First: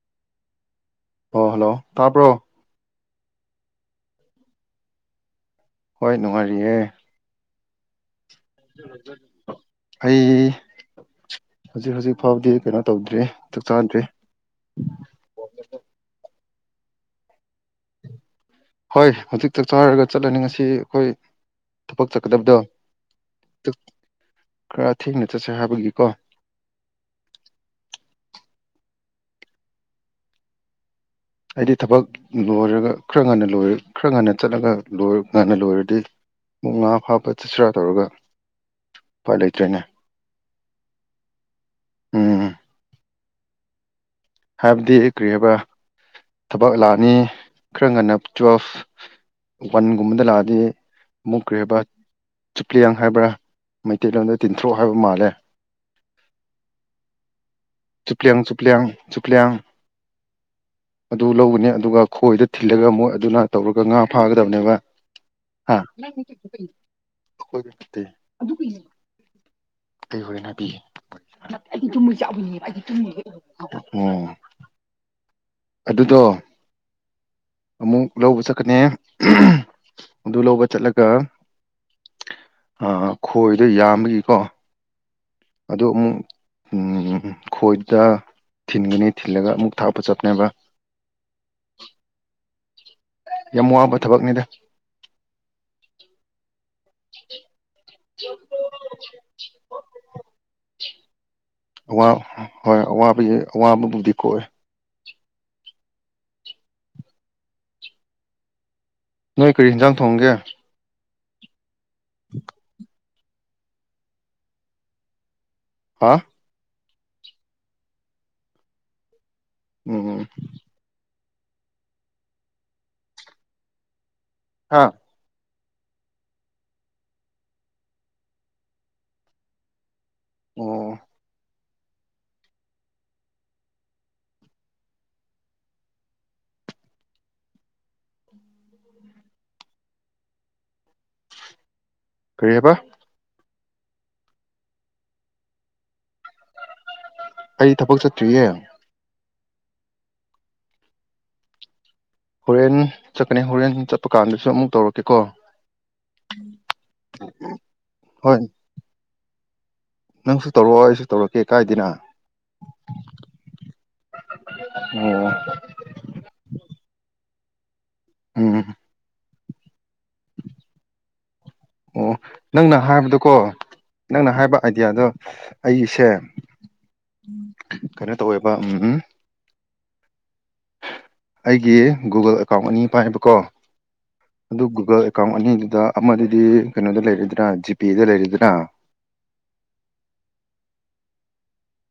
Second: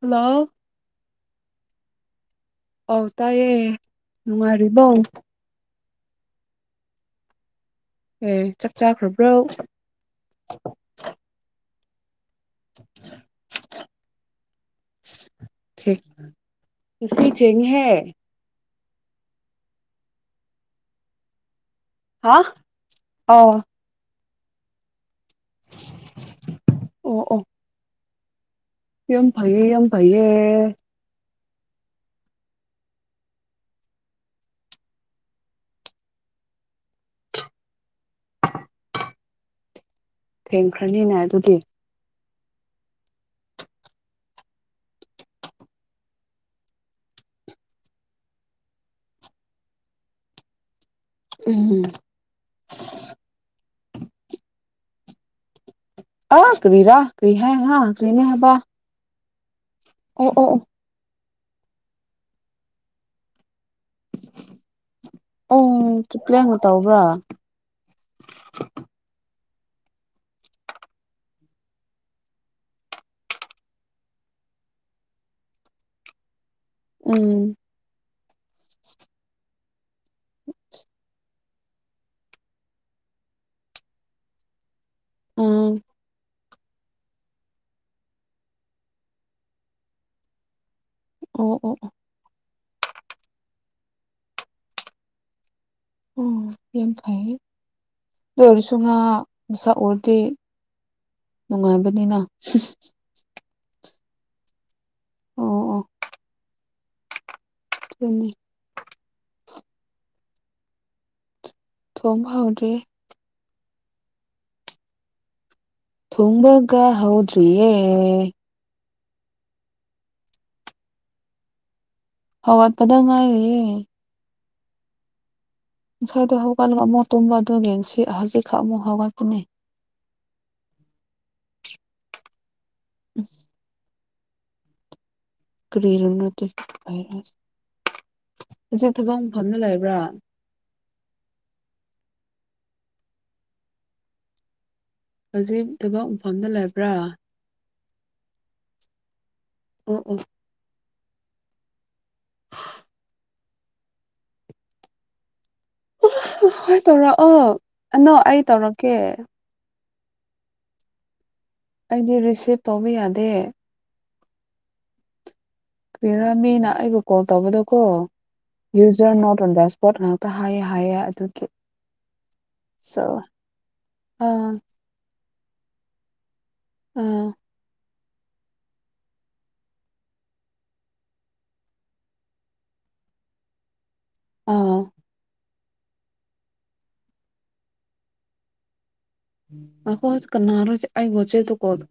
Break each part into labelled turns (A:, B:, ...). A: Hello
B: ꯑꯣ hello ꯇꯥꯕꯔꯣ
A: ꯑꯧ ꯇꯥꯏꯌꯦ ꯅꯨꯡꯉꯥꯏꯔꯤꯕꯣ?
B: ꯍꯣꯏ ꯅꯨꯡꯉꯥꯏꯔꯤꯑꯦ꯫
A: ꯑꯦ ꯆꯥꯛ ꯆꯥꯈ꯭ꯔꯕ꯭ꯔꯣ
B: [unintelligible] ꯑꯩ ꯍꯧꯖꯤꯛ ꯍꯧꯖꯤꯛ ꯐꯥꯎꯕꯗꯤ ꯀꯩꯅꯣ ꯇꯧꯗ꯭ꯔꯤ ꯆꯥꯛ ꯆꯥꯗ꯭ꯔꯤ꯫
A: ꯊꯦꯡ
B: [unintelligible]
A: [unintelligible]
B: ꯍꯣꯏ ꯍꯧꯖꯤꯛ ꯆꯥꯛ ꯆꯥꯔꯒ ꯆꯠꯂꯅꯤ ꯉꯁꯤ ꯑꯈꯣꯏ ꯊꯕꯛ
A: ꯍꯥ
B: ꯆꯠꯀꯗꯕꯗꯣ
A: ꯑꯧ
B: [unintelligible] ꯊꯦꯡꯅ ꯆꯠꯁꯦ ꯍꯥꯏꯕꯒꯤꯀꯣ
A: ꯌꯝ ꯐꯌꯦ ꯌꯝ ꯐꯌꯦ꯫
B: ꯑꯩꯗꯤ ꯊꯕꯛ ꯂꯣꯏꯔꯒ ꯈꯔ ꯉꯟꯅ ꯂꯣꯏ ꯈꯔ ꯉꯟꯅ ꯆꯠꯂꯒ ꯂꯣꯏ ꯉꯟꯅ ꯂꯣꯏꯔꯗꯤ ꯃꯨꯛ ꯉꯥ ꯐꯥꯄ ꯆꯠꯁꯤꯔꯥ ꯇꯧꯔꯒ ꯄꯥꯏ ꯂꯩꯇꯔꯦꯅꯦ
A: ꯊꯦꯡꯈ꯭ꯔꯅꯤꯅꯦ ꯑꯗꯨꯗꯤ
B: ꯎꯝ ꯍꯥꯏꯕꯗꯤ ꯀ꯭ꯔꯤ ꯍꯕꯥ ꯊꯕꯛ ꯂꯥꯑꯅꯤ ꯈꯔ ꯉꯟꯅ ꯇꯨꯋꯦꯜꯐ ꯋꯥꯟꯒꯨꯝꯕꯗ ꯂꯥꯛꯑꯗꯤ ꯃꯨꯈꯔꯦꯕ
A: ꯎꯝ
B: [unintelligible] ꯍꯥꯏꯕ꯭ꯔꯥ ꯃꯩꯇꯩꯂꯣꯟꯗ ꯇꯤꯟꯊ꯭ꯔꯣꯛ ꯍꯥꯏꯕ ꯃꯥꯜꯂꯦ꯫
A: ꯑ ꯀꯔꯤꯔꯥ ꯀꯔꯤꯍꯥꯏ ꯍꯥ ꯀꯔꯤꯅꯦ
B: ꯆꯨꯞꯂꯤꯌꯥꯡ
A: ꯍꯕ
B: [unintelligible]
A: ꯑꯣ ꯑꯣ ꯑꯣ
B: ꯑꯗꯨ ꯂꯧꯒꯅꯦ ꯑꯗꯨꯒ ꯈꯣꯏꯗ ꯊꯤꯜꯂꯒ ꯃꯣꯏ ꯑꯗꯨꯅ ꯇꯧꯔꯒ ꯉꯥ ꯐꯥꯒꯗꯕꯅꯦꯕ꯫
A: ꯑꯣ
B: ꯍꯥ
A: ꯆꯨꯞꯂꯦꯡꯅ ꯇꯧꯕ꯭ꯔꯥ
B: [unintelligible] ꯑꯩ ꯍꯣꯔꯦꯟ ꯍꯥꯏꯕꯤꯒꯦ [unintelligible] [unintelligible] ꯑꯗꯨꯗꯣ
A: ꯎꯝ
B: ꯑꯃꯨꯛ ꯂꯧꯕ ꯆꯠꯀꯅꯤ [unintelligible] ꯑꯗꯨ ꯂꯧꯕ ꯆꯠꯂꯒ ꯑ ꯈꯣꯏꯗꯣ ꯌꯥꯝꯕꯒꯤꯀꯣ
A: ꯎꯝ
B: ꯑꯗꯨ ꯑꯃꯨꯛ ꯎꯝ ꯈꯣꯏꯗ ꯊꯤꯟꯒꯅꯤ ꯊꯤꯜꯂꯒ ꯑꯃꯨꯛ ꯊꯥꯛꯄ ꯆꯠꯄꯅꯦꯕ꯫
A: ꯑꯣ ꯑꯣ ꯑꯣ
B: ꯌꯥꯝ ꯋꯥꯕ ꯊꯕꯛꯅꯤꯗ
A: ꯑꯣ ꯌꯥꯝ ꯐꯩꯌꯦ ꯑꯗꯨ ꯑꯣꯏꯔꯁꯨ ꯉꯥ ꯃꯁꯥ ꯑꯣꯏꯔꯗꯤ
B: ꯋꯥ ꯍꯣꯏ ꯑꯋꯥꯕꯩ ꯑꯋꯥꯕꯕꯨꯗꯤ ꯀꯣꯛꯑꯦ꯫
A: ꯑꯣ ꯑꯣ [unintelligible]
B: ꯅꯣꯏ ꯀꯔꯤ ꯍꯤꯟꯖꯥꯡ ꯊꯣꯡꯒꯦ?
A: ꯊꯣꯝꯕ ꯍꯧꯗ꯭ꯔꯤ꯫
B: ꯍꯥ
A: ꯊꯣꯡꯕꯒ ꯍꯧꯗꯔꯤꯌꯦ꯫
B: ꯎꯝ
A: ꯍꯋꯥꯠꯄꯗ ꯉꯥꯏꯔꯤꯌꯦ
B: ꯍꯥꯥ
A: ꯉꯁꯥꯏꯗ ꯍꯧꯒꯠꯂꯕ ꯑꯃꯨꯛ ꯇꯨꯝꯕ ꯑꯗꯨꯒꯤ ꯌꯦꯡꯁꯤ ꯍꯧꯖꯤꯛꯈꯛ ꯑꯃꯨꯛ ꯍꯧꯒꯛꯄꯅꯦ꯫
B: ꯑꯣ
A: [unintelligible] ꯀꯔꯤꯔ [unintelligible] ꯍꯨꯖꯤꯛ ꯊꯕꯛ ꯃꯐꯝꯗ ꯂꯩꯕ꯭ꯔꯥ?
B: ꯀꯔꯤ ꯍꯥꯏꯕ
A: ꯍꯨꯖꯤꯛ ꯊꯕꯛ ꯃꯐꯝꯗ ꯂꯩꯕ꯭ꯔꯥ?
B: ꯑꯩ ꯊꯕꯛ ꯆꯠꯇ꯭ꯔꯤꯌꯦ꯫
A: ꯎ ꯎ
B: ꯍꯣꯔꯦꯟ ꯆꯠꯀꯅꯤ ꯍꯣꯔꯦꯟ ꯆꯠꯄ ꯀꯥꯟꯗꯁꯨ ꯑꯃꯨꯛ ꯇꯧꯔꯛꯀꯦꯀꯣ
A: ꯍꯣꯏ ꯇꯧꯔꯛꯑꯣ ꯑꯅꯣ
B: ꯍꯣꯏ
A: ꯑꯩ ꯇꯧꯔꯛꯀꯦ
B: ꯅꯪꯁꯨ ꯇꯧꯔ ꯑꯩꯁꯨ ꯇꯧꯔ
A: ꯑꯩꯗꯤ ꯔꯤꯁꯤꯞ ꯇꯧꯕ ꯌꯥꯗꯦ
B: ꯑꯣ
A: ꯇꯗ ꯀꯣ
B: ꯎꯝ
A: ꯌꯨꯖ ꯅꯣ [inaudible] ꯑꯣ ꯄꯣꯠ ꯉꯥꯛꯇ ꯍꯥꯏꯌꯦ ꯍꯥꯏꯌꯦ ꯑꯗꯨꯒꯤ
B: ꯑꯣ ꯅꯪꯅ
A: ꯁꯣ
B: ꯍꯥꯏꯕꯗꯣꯀꯣ ꯅꯪꯅ
A: ꯑꯥ
B: ꯍꯥꯏꯕ ꯑꯥꯏꯗꯤꯌꯥꯗꯣ ꯑꯩꯒꯤꯁꯦ
A: ꯑꯥ
B: ꯀꯩꯅꯣ ꯇꯧꯋꯦꯕ ꯎꯝ ꯑꯩꯒꯤ ꯒꯨꯒꯜ ꯑꯦꯀꯥꯎꯟ ꯑꯅꯤ ꯄꯥꯏꯕꯀꯣ ꯑꯗꯨ
A: ꯑꯥ
B: ꯒꯨꯒꯜ ꯑꯦꯀꯥꯎꯟ ꯑꯅꯤ ꯑꯗꯨꯗ ꯑꯃꯗꯤ ꯀꯩꯅꯣꯗ ꯂꯩꯔꯤꯗꯅ ꯖꯤꯄꯦꯗ ꯂꯩꯔꯤꯗꯅ
A: ꯑꯈꯣꯏ ꯀꯅꯥꯔ ꯑꯩ ꯋꯥꯆꯦ ꯇ ꯀꯣꯗ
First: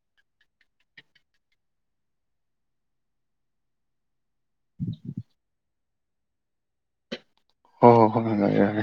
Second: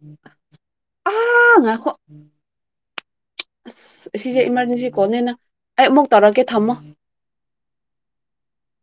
A: ꯑꯥꯉꯥꯏꯈꯣ ꯑꯁ ꯁꯤꯁꯦ ꯏꯃꯥꯔꯖꯦꯟꯁꯤ ꯀꯣꯅꯦꯅ ꯑꯌꯨꯃꯨꯛ ꯇꯧꯔꯛꯀꯦ ꯊꯝꯃꯣ
B: ꯍ ꯍ ꯍꯣꯏꯦ ꯌꯥꯦ